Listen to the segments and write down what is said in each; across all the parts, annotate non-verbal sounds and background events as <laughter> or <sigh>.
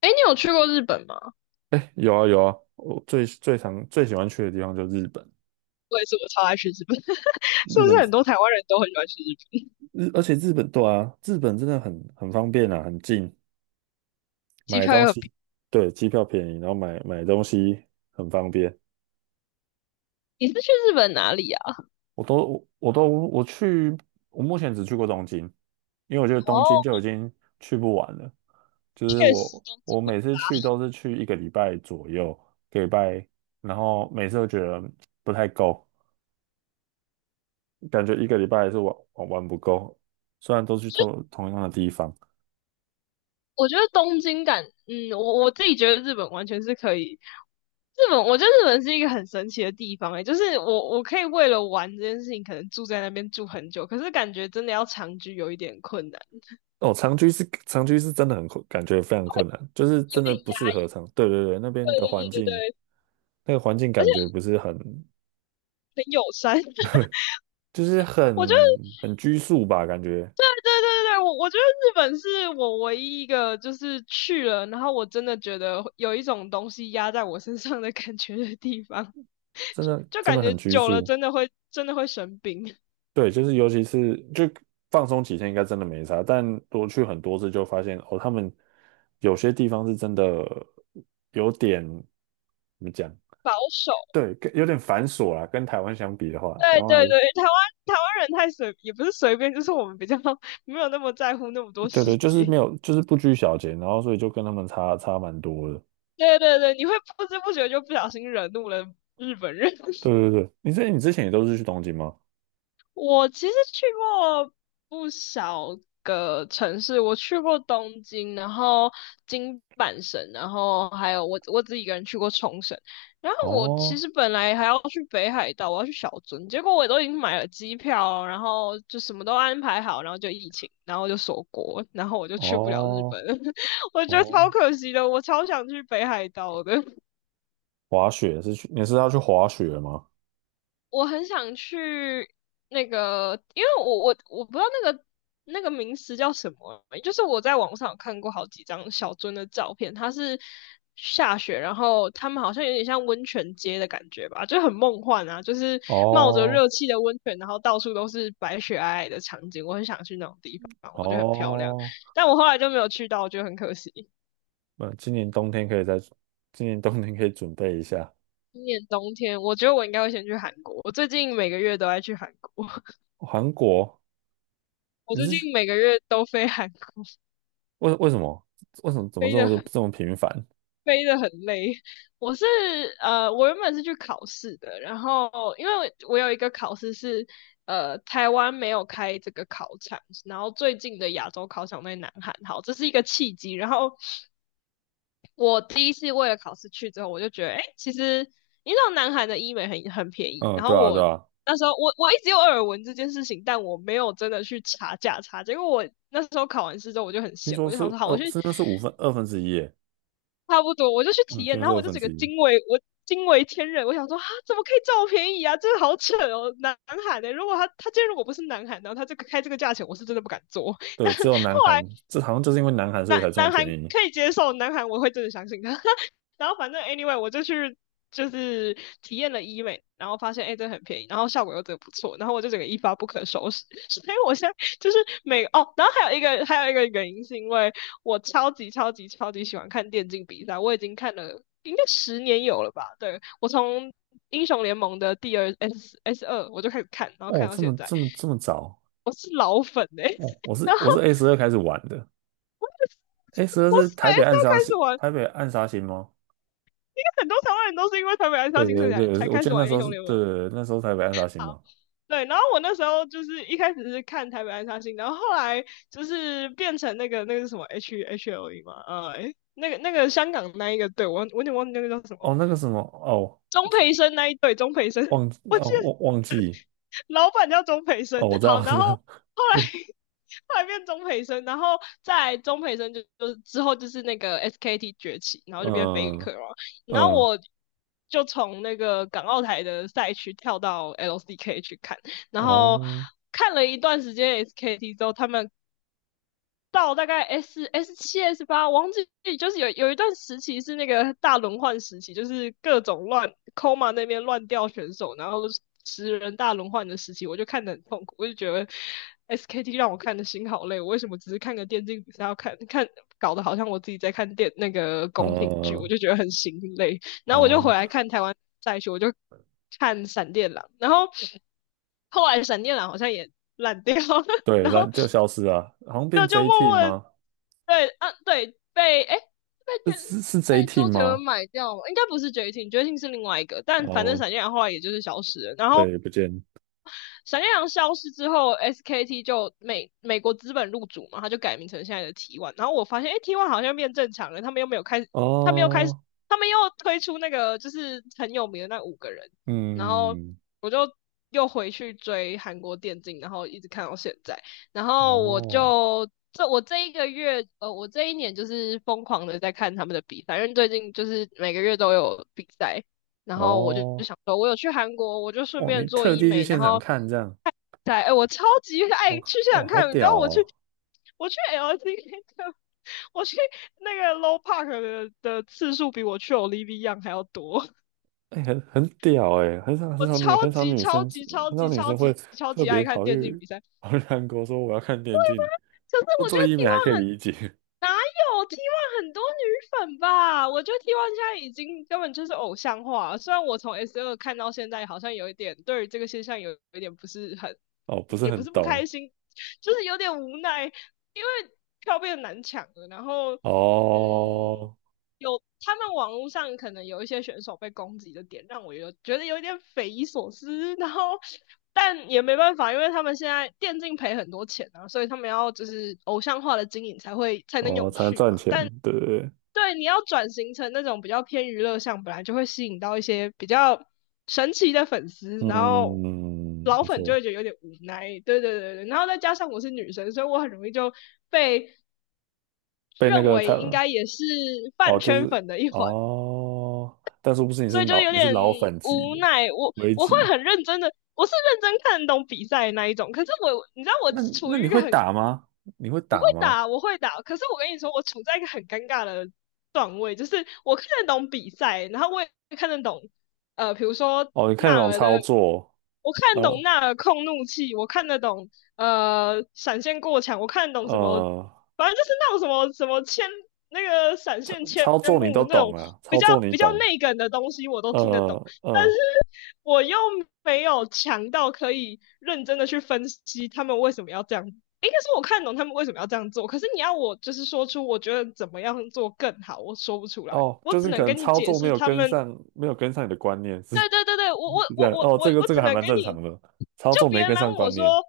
哎，你有去过日本吗？有啊有啊，我最喜欢去的地方就是日本。我也是，我超爱去日本。<laughs> 是日不是本很多台湾人都很喜欢去日本？日，而且日本对啊，日本真的很方便啊，很近，机买票东又很便西，对，机票便宜，然后买东西很方便。宜。你是去日本哪里啊？我都我我都我去，我目前只去过东京，因为我觉得东哦，京就已经去不完了。就是确实，我东我京。每次去都是去一个礼拜左右，一个礼拜，然后每次都觉得不太够，感觉一个礼拜还是玩不够，虽然都去同样的地方。我觉得东京感，嗯，我自己觉得日本完全是可以。日本，我觉得日本是一个很神奇的地方、就是我可以为了玩这件事情，可能住在那边住很久，可是感觉真的要长居有一点困难。哦，长居是真的很困，感觉非常困难，就是有真的点不压。适合长。对对对，对对对对对，那个环境感觉不是很，很友善。<laughs> 就是我觉得。很拘束吧，感觉对对对，我觉得日本是我唯一一个就是去了，然后我真的觉得有一种东西压在我身上的感觉的地方，真的就真感的觉很拘久了束。真的会生病。对，就是尤其是就放松几天应该真的没啥，但多去很多次就发现哦，他们有些地方是真的有点怎么讲。保守。对，跟有点繁琐啦，跟台湾相比的话，台对湾对还对，台湾人太随，也不是随便，就是我们比较 <laughs> 没有那么在乎那么多对细对，就是没节。有，就是不拘小节，然后所以就跟他们差蛮多的。对对对，你会不知不觉就不小心惹怒了日本人。对对对，你之前也都是去东京吗？我其实去过不少个城市，我去过东京，然后京阪神，然后还有我自己一个人去过冲绳。然后我其哦实本来还要去北海道，我要去小樽，结果我都已经买了机票，然后就什么都安排好，然后就疫情，然后就锁国，然后我就去不了日哦本了。 <laughs> 我觉得超哦，可惜的，我超想去北海道的。滑雪是去，你是要去滑雪吗？我很想去那个，因为我不知道那个名词叫什么，就是我在网上有看过好几张小樽的照片，它是下雪，然后他们好像有点像温泉街的感觉吧，就很梦幻啊，就是冒着哦热气的温泉，然后到处都是白雪皑皑的场景，我很想去那种地方，我觉得很漂亮，哦，但我后来就没有去到，我觉得很可惜。那今年冬天可以再，今年冬天可以准备一下。今年冬天，我觉得我应该会先去韩国。我最近每个月都爱去韩国。<laughs> 韩国，我你最是去近每个月都飞韩国。为为什么为什么怎么飞这得么很这么频繁？飞得很累。我是我原本是去考试的，然后因为我有一个考试，台湾没有开这个考场，然后最近的亚洲考场在南韩。好，这是一个契机。然后我第一次为了考试去之后，我就觉得，哎，其实你知道南韩的医美很便宜，嗯，然后对啊对我。啊，那时候我一直有耳闻这件事情，但我没有真的去查价差。结果我那时候考完试之后，我就很听闲，说我就是想说，好，我二去是不是五分二分之一耶？差不多，我就去嗯，体听验，说然是后我二就分整个之一。惊为天人。我想说啊，怎么可以这么便宜啊？这个好扯哦，南海的、如果他今天如果不是南海，然后他这个开这个价钱，我是真的不敢做。<laughs> 但对，只有南韩，这好像就是因为南韩所南以才这么南韩便宜。可以接受，南韩我会真的相信他。<laughs> 然后反正 anyway，我就去就是体验了医美，然后发现哎、这很便宜，然后效果又真的不错，然后我就整个一发不可收拾。所以我现在就是然后还有一个原因是因为我超级超级超级喜欢看电竞比赛，我已经看了应该10年有了吧？对，我从。英雄联盟的第二 S 二，我就开始看，然后哦，看到这现么在，这么这么早？我是老粉哎、欸。 哦，我 <laughs> 是然后我是 A 十二开始玩的，A 十二我每是台北次暗要杀开星，始玩。 台北暗杀星吗？<laughs> 很多台湾人都是因为台北暗杀对星对才对，才我开记始得那玩时英候雄是，联对盟。对对，那时候台北暗杀星嘛。对，然后我那时候就是一开始是看台北暗杀星，然后后来就是变成那个那个是什么 H L E 嘛。那个香港那一个队，我有点忘记那个叫什哦，么。那个什么，哦，钟培生那一队，钟培生。忘记 <laughs> 我记哦，得忘记，老板叫钟培哦，生。我知道，好，我知然后道，后来 <laughs> 后来变钟培生，然后在钟培生就之后就是那个 SKT 崛起，然后就变 嗯 Faker 嘛。然后嗯，我就从那个港澳台的赛区跳到 LCK 去看，然后哦，看了一段时间 SKT 之后，他们到大概 S 七 S8，忘记就是有一段时期是那个大轮换时期，就是各种乱 Koma 那边乱掉选手，然后10人大轮换的时期，我就看得很痛苦，我就觉得 SKT 让我看的心好累。我为什么只是看个电竞比赛要看看，搞得好像我自己在看电那个宫廷剧，我嗯就觉得很心累。然后我就回哦，来看台湾赛区，我就看闪电狼，然后后来闪电狼好像也烂掉了。<laughs> 对，然但后。就消失了，好像变 就 J 默 team 默的。吗？对，啊，对，被诶被卷是是是 J 被周 team 杰伦吗？买掉了，应该不是绝情，绝情是另外一个，但反正哦，闪电侠后来也就是消失了。然后对，不见。闪电狼消失之后，SKT 就美国资本入主嘛，他就改名成现在的 T1。然后我发现，哎，T1 好像变正常了，他们又没有开他们又开始，哦，他们又推出那个就是很有名的那五个人。然后嗯，我就又回去追韩国电竞，然后一直看到现在，然后我哦，就。这我这一个月，我这一年就是疯狂的在看他们的比赛，因为最近就是每个月都有比赛。然后我就哦，想说，我有去韩国，我就顺哦，你便做特医地去美，然现场后看这样，在，哎、我超级爱哦，去现哦，场好看。你知屌道我去哦，我去 LCK 的，我去那个 Low Park 的次数比我去 Olivia y n g 还要多，哎、很屌哎、很少很我少超女很少级女超生级超很少级女超生会级超特级别爱看跑电竞去比赛。跑去韩国说我要看电竞，可是做我觉做得 医美还可以 T1 理解，哪有 t one 很多女粉吧？我觉得 t one 现在已经根本就是偶像化了。虽然我从 S 二看到现在，好像有一点对于这个现象有一点不是很，<laughs> 哦，不是也不很是不开懂，心，就是有点无奈，因为票变得难抢了。然后，嗯，哦，有他们网络上可能有一些选手被攻击的点，让我有觉得有点匪夷所思。然后，但也没办法，因为他们现在电竞赔很多钱啊，所以他们要就是偶像化的经营才能哦，永才能续赚嘛。钱，但对不对？对你要转型成那种比较偏娱乐向，本来就会吸引到一些比较神奇的粉丝，然后嗯，老没粉就错，会觉得有点无奈。对对对对。然后再加上我是女生，所以我很容易就被被那认个他为应该也是哦，饭就圈是粉的一环，哦，但是不是所以就有你是点老粉级无的奈。我微我会级？很认真的，我是认真看懂比赛的那一种，可是我你知道我那处那于你一个会很。打吗？你会我会打吗？打，我会打。可是我跟你说，我处在一个很尴尬的段位，就是我看得懂比赛，然后我也看得懂，比如说哦，你看那纳种尔操的，作，我看得然懂后纳尔控怒气，我看得懂闪现过墙，我看得懂什么，呃，反正就是那种什么什么千那个闪操现千操作你都目那懂种啊，比操较作你比较懂，内梗的东西，我都听得懂。呃但是呃，我又没有强到可以认真的去分析他们为什么要这样。应该是我看懂他们为什么要这样做，可是你要我就是说出我觉得怎么样做更好，我说不出来，哦，我就是只你可能能跟你操解作没释有他跟们。上，你的观念是 <laughs> 是对对对对，我我这样，我我哦，我这个我这只个还能蛮跟正你。常的，操就作别没人跟来问上我观念，说，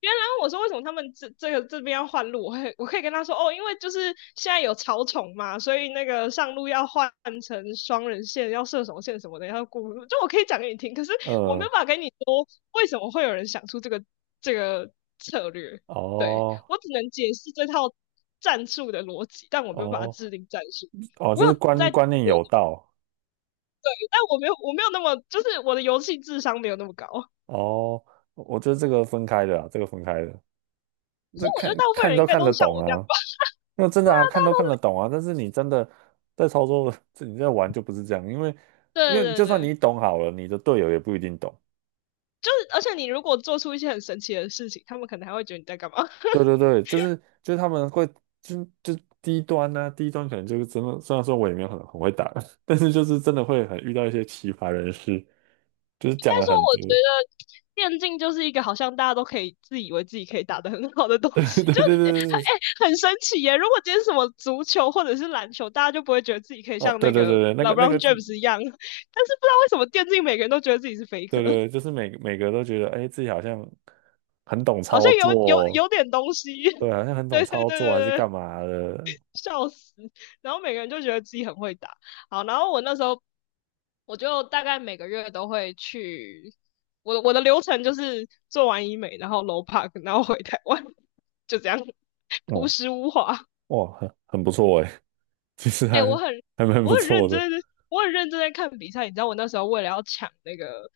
别人来问我说为什么他们这个这边要换路，我可以跟他说哦，因为就是现在有草丛嘛，所以那个上路要换成双人线，要射手线什么的，要过路。就我可以讲给你听，可是我没呃，有办法跟你说为什么会有人想出这个策略。对，哦我只能解释这套战术的逻辑，但我没有办法哦制定战术。哦，我就有是观在，但观念有道，我没有那么，就是我的游戏智商没有那么高。可哦，我觉得这个分开的啊，这个分开的，是这我觉得看大部分看人应都该看都得是像懂我这样。啊，那真的啊，大看家都看得都。 懂啊，但是你真的在操作，<laughs> 这你在玩就不是这样，因为 <laughs> 因对为对就算对。你懂好了，你的队友也不一定懂。就是，而且你如果做出一些很神奇的事情，他们可能还会觉得你在干嘛。<laughs> 应对对对，就是他们会就低端呢、啊低端可能就是真的，虽然说我也没有很会打，<laughs> 但是就是真的会很遇到一些奇葩人士，就是该讲了说，很我多。觉得电竞就是一个好像大家都可以自以为自己可以打得很好的东 <laughs> 对对西，就对对对，很神奇耶。如果今天什么足球或者是篮球，大家就不会觉得自己可以哦，像对那对个 对对，那个那 LeBron 个 James 一样。但是不知道为什么电竞每个人都觉得自己是 f a k 对 e。 对，就是每个都觉得，哎，自己好像很懂好操像有有作，有点东西。<laughs> 对，好像很懂对对对对操作还是对，干嘛的，笑死。然后每个人就觉得自己很会打。好，然后我那时候我就大概每个月都会去，我的流程就是做完医美，然后 low park,然后回台湾，就这样，朴哦，实无华。哇，很不错哎，<laughs> 其实哎，还我很还蛮我不很错认的，真的，我很认真在看比赛。你知道我那时候为了要抢那个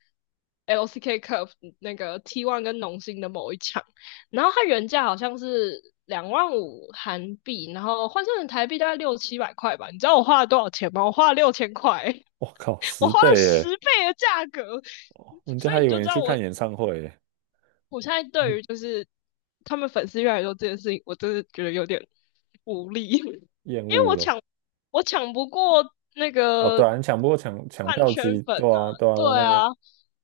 LCK Cup 那个 T1 跟农心的某一场，然后它原价好像是2.5万韩币，然后换算成台币大概六七百块吧。你知道我花了多少钱吗？我花了6000块。我靠，我十花了倍十哎，倍的价格，人家所还以你以就为知你道去看我演唱会哎，我现在对于嗯就是他们粉丝越来越多这件事情，我真的觉得有点无力，<laughs> 因厌为恶我了，抢我抢不过那哦，对个啊，你抢不过抢饭票圈机，粉对啊，啊，对啊，对啊对那啊，个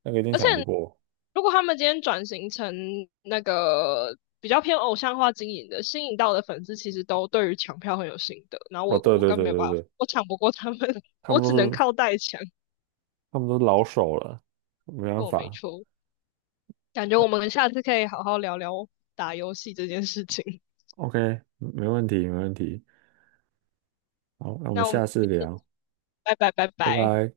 那个一定而且抢不过，如果他们今天转型成那个比较偏偶像化经营的，吸引到的粉丝其实都对于抢票很有心得，然后哦，我对我对根本对没有对办法，对，我抢不过他们，<laughs> 他我们都只能是靠代抢，他们都是老手了，没办我没法错。感觉我们下次可以好好聊聊打游戏这件事情。，OK，没问题没问题，好，那我们那我们下次聊。拜拜拜拜拜。拜。